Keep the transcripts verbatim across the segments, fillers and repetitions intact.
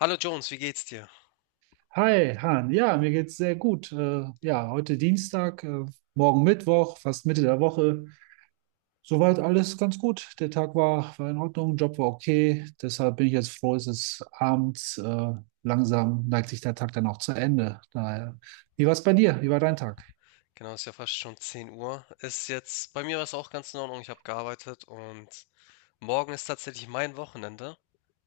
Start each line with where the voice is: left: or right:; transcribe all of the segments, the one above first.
left: Hallo Jones, wie geht's dir?
right: Hi, Han. Ja, mir geht's sehr gut. Äh, ja, heute Dienstag, äh, morgen Mittwoch, fast Mitte der Woche. Soweit alles ganz gut. Der Tag war, war in Ordnung, Job war okay. Deshalb bin ich jetzt froh, es ist abends. Äh, langsam neigt sich der Tag dann auch zu Ende. Daher, wie war's bei dir? Wie war dein Tag?
left: Genau, ist ja fast schon zehn Uhr. Ist jetzt, bei mir war es auch ganz in Ordnung. Ich habe gearbeitet und morgen ist tatsächlich mein Wochenende.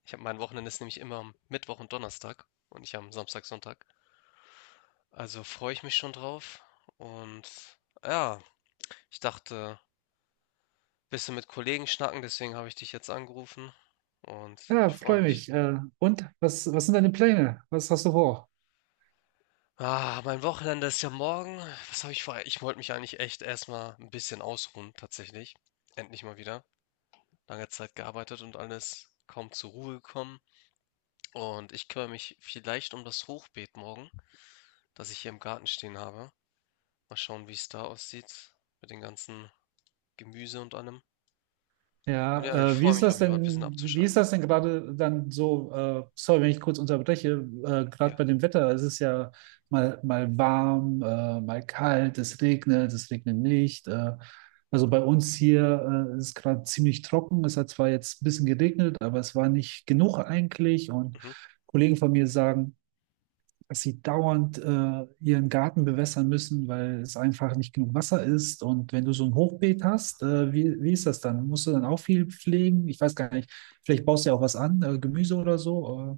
left: Ich habe Mein Wochenende ist nämlich immer am Mittwoch und Donnerstag und ich am Samstag, Sonntag. Also freue ich mich schon drauf. Und ja, ich dachte, bisschen mit Kollegen schnacken, deswegen habe ich dich jetzt angerufen und
right: Ja,
left: ich freue
right: freue
left: mich.
right: mich. Äh, und was, was sind deine Pläne? Was hast du vor?
left: Ah, mein Wochenende ist ja morgen. Was habe ich vor? Ich wollte mich eigentlich echt erstmal ein bisschen ausruhen, tatsächlich. Endlich mal wieder. Lange Zeit gearbeitet und alles, kaum zur Ruhe gekommen. Und ich kümmere mich vielleicht um das Hochbeet morgen, das ich hier im Garten stehen habe. Mal schauen, wie es da aussieht mit den ganzen Gemüse und allem. Und ja,
right: Ja,
left: ich
right: äh, wie
left: freue
right: ist
left: mich auf
right: das
left: jeden Fall, ein bisschen
right: denn, wie ist
left: abzuschalten.
right: das denn gerade dann so, äh, sorry, wenn ich kurz unterbreche, äh, gerade
left: Ja,
right: bei dem Wetter. Es ist ja mal, mal warm, äh, mal kalt, es regnet, es regnet nicht. Äh, also bei uns hier äh, ist es gerade ziemlich trocken. Es hat zwar jetzt ein bisschen geregnet, aber es war nicht genug eigentlich. Und
left: mhm.
right: Kollegen von mir sagen, dass sie dauernd äh, ihren Garten bewässern müssen, weil es einfach nicht genug Wasser ist. Und wenn du so ein Hochbeet hast, äh, wie, wie ist das dann? Musst du dann auch viel pflegen? Ich weiß gar nicht. Vielleicht baust du ja auch was an, äh, Gemüse oder so, äh,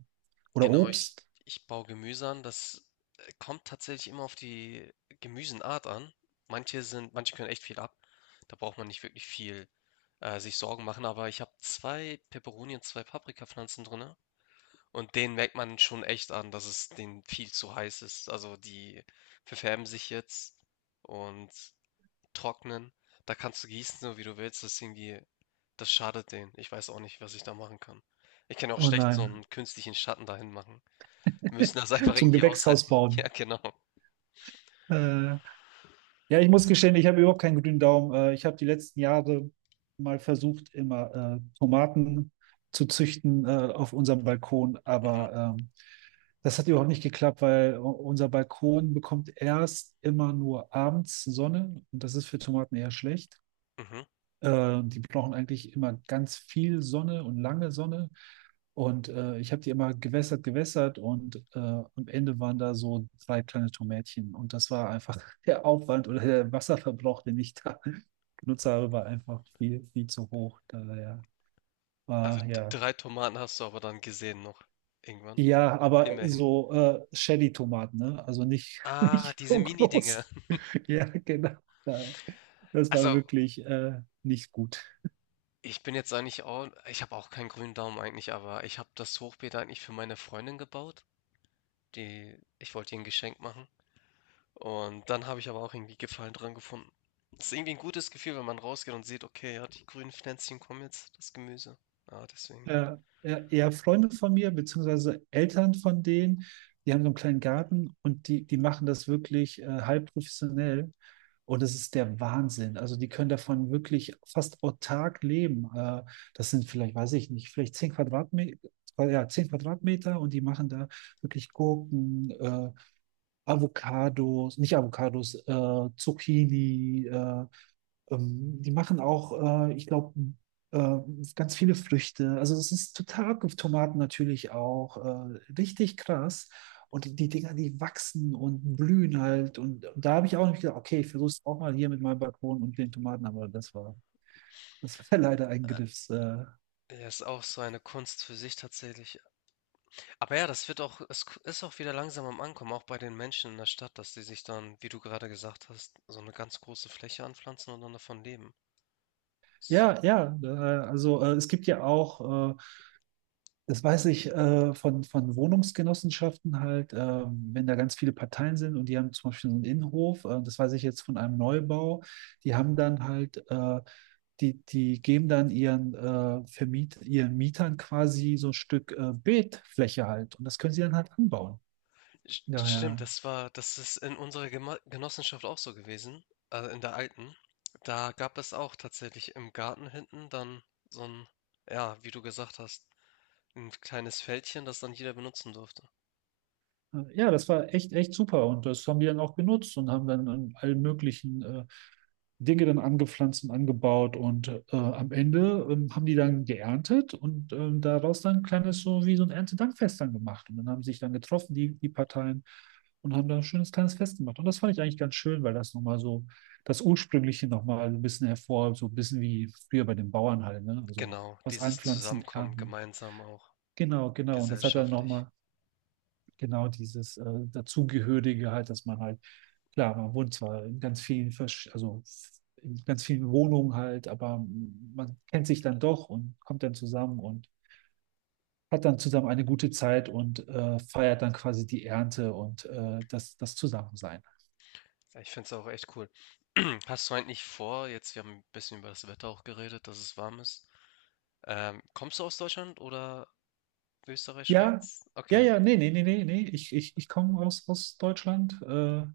right: oder
left: Genau, ich,
right: Obst.
left: ich baue Gemüse an. Das äh, kommt tatsächlich immer auf die Gemüsenart an. Manche sind, manche können echt viel ab. Da braucht man nicht wirklich viel äh, sich Sorgen machen. Aber ich habe zwei Peperoni und zwei Paprikapflanzen drin. Und den merkt man schon echt an, dass es denen viel zu heiß ist. Also die verfärben sich jetzt und trocknen. Da kannst du gießen, so wie du willst. Das ist irgendwie, das schadet denen. Ich weiß auch nicht, was ich da machen kann. Ich kann auch
right: Oh
left: schlecht so
right: nein,
left: einen künstlichen Schatten dahin machen. Wir müssen das einfach
right: zum
left: irgendwie
right: Gewächshaus
left: aushalten. Ja,
right: bauen.
left: genau.
right: Äh, Ja, ich muss gestehen, ich habe überhaupt keinen grünen Daumen. Äh, Ich habe die letzten Jahre mal versucht, immer äh, Tomaten zu züchten, äh, auf unserem Balkon,
left: Mhm,
right: aber ähm, das hat überhaupt nicht geklappt, weil u- unser Balkon bekommt erst immer nur abends Sonne und das ist für Tomaten eher schlecht.
left: mhm.
right: Äh, die brauchen eigentlich immer ganz viel Sonne und lange Sonne. Und äh, ich habe die immer gewässert, gewässert und äh, am Ende waren da so drei kleine Tomätchen. Und das war einfach der Aufwand oder der Wasserverbrauch, den ich da genutzt habe, war einfach viel, viel zu hoch. Daher
left: Also
right: war
left: d-
right: ja.
left: drei Tomaten hast du aber dann gesehen noch. Irgendwann.
right: Ja, aber
left: Immerhin.
right: so äh, Shelly-Tomaten, ne? Also nicht,
left: Ah,
right: nicht
left: diese
right: so
left: Mini-Dinger.
right: groß. Ja, genau. Daher. Das war
left: Also
right: wirklich äh, nicht gut.
left: ich bin jetzt eigentlich auch, ich habe auch keinen grünen Daumen eigentlich, aber ich habe das Hochbeet eigentlich für meine Freundin gebaut. Die Ich wollte ihr ein Geschenk machen und dann habe ich aber auch irgendwie Gefallen dran gefunden. Es ist irgendwie ein gutes Gefühl, wenn man rausgeht und sieht: „Okay, ja, die grünen Pflänzchen kommen jetzt, das Gemüse." Ja, deswegen.
right: Ja, ja, ja, Freunde von mir, beziehungsweise Eltern von denen, die haben so einen kleinen Garten und die, die machen das wirklich äh, halb professionell. Und das ist der Wahnsinn. Also die können davon wirklich fast autark leben. Äh, das sind vielleicht, weiß ich nicht, vielleicht zehn Quadratmeter, ja, zehn Quadratmeter, und die machen da wirklich Gurken, äh, Avocados, nicht Avocados, äh, Zucchini, äh, ähm, die machen auch, äh, ich glaube, äh, ganz viele Früchte. Also es ist total abgefahren. Tomaten natürlich auch. Äh, richtig krass. Und die, die Dinger, die wachsen und blühen halt. Und, und da habe ich auch nicht gedacht, okay, ich versuche es auch mal hier mit meinem Balkon und den Tomaten, aber das war, das war leider ein Griffs. Äh,
left: Ja, ist auch so eine Kunst für sich tatsächlich. Aber ja, das wird auch, es ist auch wieder langsam am Ankommen, auch bei den Menschen in der Stadt, dass sie sich dann, wie du gerade gesagt hast, so eine ganz große Fläche anpflanzen und dann davon leben.
right: ja, ja. Äh, also äh, es gibt ja auch. Äh, Das weiß ich äh, von, von Wohnungsgenossenschaften halt. Äh, wenn da ganz viele Parteien sind und die haben zum Beispiel so einen Innenhof, äh, das weiß ich jetzt von einem Neubau, die haben dann halt äh, die, die geben dann ihren, äh, Vermiet, ihren Mietern quasi so ein Stück äh, Beetfläche halt, und das können sie dann halt anbauen.
left: St Stimmt,
right: Daher,
left: das war das ist in unserer Gema Genossenschaft auch so gewesen, also in der alten. Da gab es auch tatsächlich im Garten hinten dann so ein, ja, wie du gesagt hast, ein kleines Feldchen, das dann jeder benutzen durfte.
right: äh, ja, das war echt, echt super, und das haben die dann auch genutzt und haben dann in allen möglichen äh, Dinge dann angepflanzt und angebaut, und äh, am Ende ähm, haben die dann geerntet und ähm, daraus dann ein kleines, so wie so ein Erntedankfest dann gemacht. Und dann haben sich dann getroffen, die, die Parteien, und haben dann ein schönes kleines Fest gemacht. Und das fand ich eigentlich ganz schön, weil das nochmal so das Ursprüngliche nochmal so ein bisschen hervor, so ein bisschen wie früher bei den Bauern halt, ne? Also
left: Genau,
right: was
left: dieses
right: anpflanzen,
left: Zusammenkommen
right: ernten.
left: gemeinsam auch
right: Genau, genau. Und das hat dann
left: gesellschaftlich.
right: nochmal genau dieses äh, Dazugehörige halt, dass man halt, klar, man wohnt zwar in ganz vielen, Versch also in ganz vielen Wohnungen halt, aber man kennt sich dann doch und kommt dann zusammen und hat dann zusammen eine gute Zeit und äh, feiert dann quasi die Ernte und äh, das, das Zusammensein.
left: Ja, ich finde es auch echt cool. Hast du eigentlich vor, jetzt, wir haben ein bisschen über das Wetter auch geredet, dass es warm ist. Ähm, kommst du aus Deutschland oder Österreich,
right: Ja,
left: Schweiz?
right: ja,
left: Okay.
right: ja, nee, nee, nee, nee, nee. Ich, ich, ich komme aus, aus Deutschland. Äh,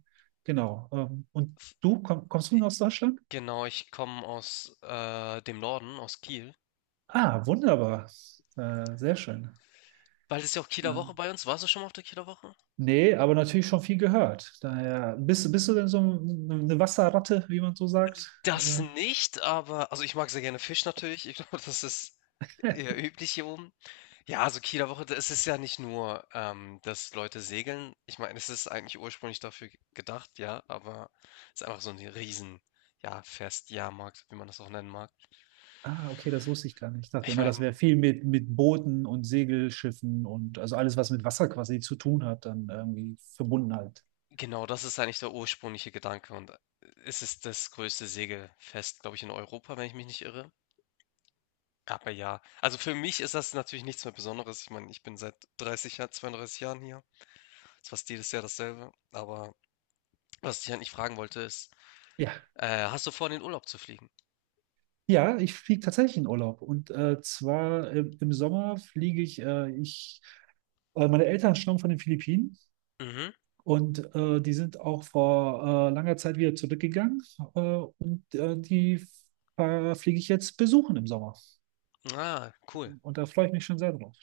right: Genau. Ähm, und du, komm, kommst du aus Deutschland?
left: Genau, ich komme aus äh, dem Norden, aus Kiel.
right: Ah, wunderbar. Äh, sehr schön.
left: Bald ist ja auch Kieler
right: Äh,
left: Woche bei uns. Warst du schon mal auf der Kieler Woche?
right: Nee, aber natürlich schon viel gehört. Daher, bist, bist du denn so eine Wasserratte, wie man so sagt?
left: Das
right: Äh,
left: nicht, aber also ich mag sehr gerne Fisch natürlich. Ich glaube, das ist eher üblich hier oben. Ja, also Kieler Woche, da- es ist ja nicht nur, ähm, dass Leute segeln. Ich meine, es ist eigentlich ursprünglich dafür ge- gedacht, ja, aber es ist einfach so ein riesen, ja, Fest, Jahrmarkt, wie man das auch nennen mag.
right: ah, okay, das wusste ich gar nicht. Ich dachte
left: Ich
right: immer,
left: meine,
right: das wäre viel mit, mit, Booten und Segelschiffen und also alles, was mit Wasser quasi zu tun hat, dann irgendwie verbunden halt.
left: genau, das ist eigentlich der ursprüngliche Gedanke und äh, es ist das größte Segelfest, glaube ich, in Europa, wenn ich mich nicht irre. Aber ja, also für mich ist das natürlich nichts mehr Besonderes. Ich meine, ich bin seit dreißig Jahren, zweiunddreißig Jahren hier. Ist fast jedes Jahr dasselbe. Aber was ich eigentlich fragen wollte ist,
right: Ja,
left: äh, hast du vor, in den Urlaub zu fliegen?
right: ja, ich fliege tatsächlich in Urlaub. Und äh, zwar im, im Sommer fliege ich, äh, ich, äh, Meine Eltern stammen von den Philippinen.
left: Mhm.
right: Und äh, die sind auch vor äh, langer Zeit wieder zurückgegangen, äh, und äh, die äh, fliege ich jetzt besuchen im Sommer.
left: Ah, cool.
right: Und da freue ich mich schon sehr drauf,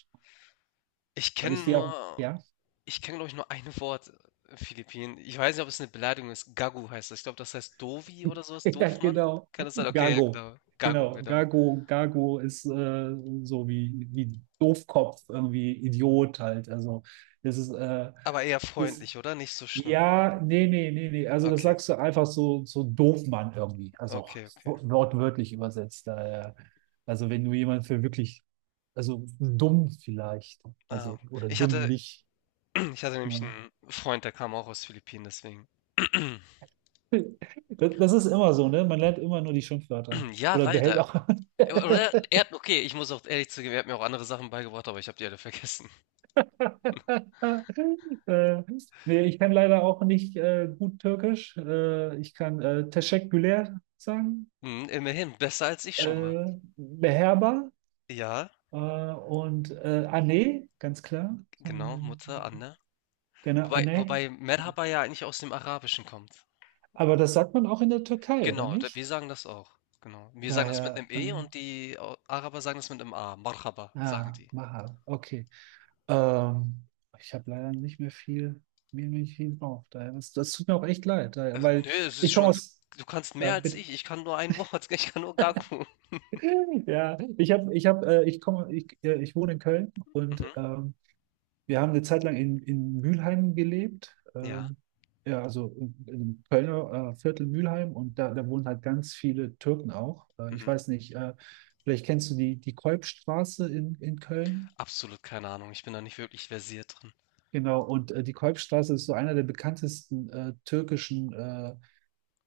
left: Ich
right: weil
left: kenne
right: ich die auch,
left: nur,
right: ja,
left: Ich kenne, glaube ich, nur ein Wort, äh, Philippinen. Ich weiß nicht, ob es eine Beleidigung ist. Gagu heißt das. Ich glaube, das heißt Dovi oder sowas.
right: ja,
left: Doofmann?
right: genau,
left: Kann das sein? Okay, ja,
right: Gago.
left: genau. Gago,
right: Genau,
left: genau.
right: Gago, Gago ist äh, so wie, wie Doofkopf, irgendwie Idiot halt. Also, das ist, äh,
left: Aber eher
right: ist
left: freundlich, oder? Nicht so schlimm.
right: ja, nee, nee, nee, nee. Also das
left: Okay,
right: sagst du einfach so, so Doofmann irgendwie. Also
left: okay, okay.
right: wo- wortwörtlich übersetzt. Daher. Also wenn du jemanden für wirklich, also dumm vielleicht,
left: Ah,
right: also oder
left: ich hatte
right: dümmlich.
left: ich hatte nämlich
right: Ja.
left: einen Freund, der kam auch aus Philippinen, deswegen.
right: Das, das ist immer so, ne? Man lernt immer nur die Schimpfwörter.
left: Ja,
right: Oder behält
left: leider.
right: auch.
left: Äh, oder er hat, okay, ich muss auch ehrlich zugeben, er hat mir auch andere Sachen beigebracht, aber ich habe die alle vergessen.
right: äh, nee, ich kann leider auch nicht äh, gut Türkisch. Äh, ich kann äh, Teşekkürler sagen.
left: Mhm, immerhin, besser als ich schon mal.
right: Äh, Beherber.
left: Ja,
right: Äh, und äh, Anne, ganz klar. Äh,
left: genau, Mutter, Anne.
right: gerne
left: Wobei
right: Anne.
left: wobei
right: Ja.
left: Merhaba ja eigentlich aus dem Arabischen kommt.
right: Aber das sagt man auch in der Türkei, oder
left: Genau, da wir
right: nicht?
left: sagen das auch, genau. Wir sagen das mit
right: Daher,
left: 'nem E
right: ähm,
left: und die au Araber sagen das mit 'nem A. Marhaba, sagen
right: ah,
left: die.
right: Maha, okay. Ähm, ich habe leider nicht mehr viel, mir nicht viel drauf. Daher, das, das tut mir auch echt leid, daher,
left: Also,
right: weil
left: ne, es ist
right: ich komme
left: schon, du
right: aus,
left: du kannst
right: ja,
left: mehr als
right: bitte,
left: ich. Ich kann nur ein Wort. Ich kann nur Gagu.
right: ja, ich habe, ich habe, äh, ich komme, ich, äh, ich wohne in Köln und
left: Mhm.
right: ähm, wir haben eine Zeit lang in, in Mülheim gelebt,
left: Ja.
right: ähm, ja, also in- im Kölner äh, Viertel Mülheim und da, da wohnen halt ganz viele Türken auch. Äh, ich
left: Mhm.
right: weiß nicht, äh, vielleicht kennst du die, die Kolbstraße in, in Köln.
left: Absolut keine Ahnung. Ich bin da nicht wirklich versiert drin.
right: Genau, und äh, die Kolbstraße ist so einer der bekanntesten äh, türkischen äh,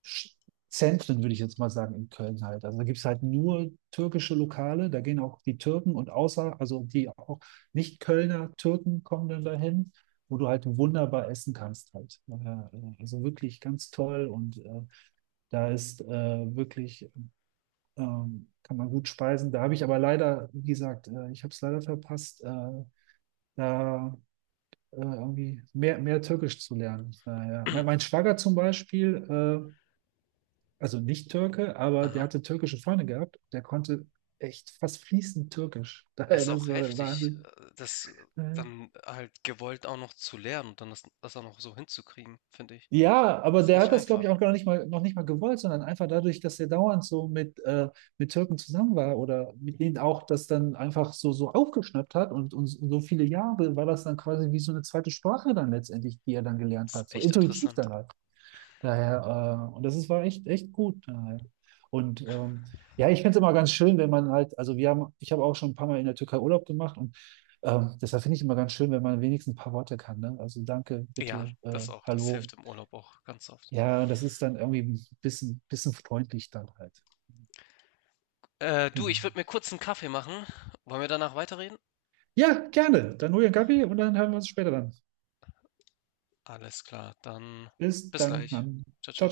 right: Sch- Zentren, würde ich jetzt mal sagen, in Köln halt. Also da gibt es halt nur türkische Lokale, da gehen auch die Türken, und außer, also die auch Nicht-Kölner Türken kommen dann dahin, wo du halt wunderbar essen kannst halt. Ja, Also wirklich ganz toll und äh, da ist äh, wirklich, ähm, kann man gut speisen. Da habe ich aber leider, wie gesagt, äh, ich habe es leider verpasst, äh, da äh, irgendwie mehr, mehr Türkisch zu lernen. Naja. Mein, mein Schwager zum Beispiel, äh, also nicht Türke, aber der
left: Aha.
right: hatte türkische Freunde gehabt. Der konnte echt fast fließend Türkisch.
left: Es
right: Daher,
left: ist
right: das
left: auch
right: war der
left: heftig,
right: Wahnsinn.
left: äh, das
right: Mhm.
left: dann halt gewollt auch noch zu lernen und dann das das auch noch so hinzukriegen, finde ich.
right: Ja, aber
left: Ist
right: der
left: nicht
right: hat das, glaube ich,
left: einfach.
right: auch gar nicht mal, noch nicht mal gewollt, sondern einfach dadurch, dass er dauernd so mit, äh, mit Türken zusammen war oder mit denen auch das dann einfach so, so aufgeschnappt hat, und, und so viele Jahre war das dann quasi wie so eine zweite Sprache dann letztendlich, die er dann gelernt
left: Ist
right: hat, so
left: echt
right: intuitiv
left: interessant.
right: dann halt. Daher, äh, und das ist, war echt, echt gut. Daher. Und ähm, ja, ich finde es immer ganz schön, wenn man halt, also wir haben, ich habe auch schon ein paar Mal in der Türkei Urlaub gemacht und ähm, deshalb finde ich immer ganz schön, wenn man wenigstens ein paar Worte kann. Ne? Also danke,
left: Ja,
right: bitte, äh,
left: das auch. Das hilft
right: hallo.
left: im Urlaub auch ganz oft.
right: Ja, und das ist dann irgendwie ein bisschen, bisschen freundlich dann halt.
left: Äh, du,
right: Genau.
left: ich würde mir kurz einen Kaffee machen. Wollen wir danach weiterreden?
right: Ja, gerne. Dann hol dir einen Kaffee und dann hören wir uns später dann.
left: Alles klar, dann
right: Bis
left: bis
right: dann,
left: gleich.
right: Mann.
left: Ciao, ciao.
right: Ciao.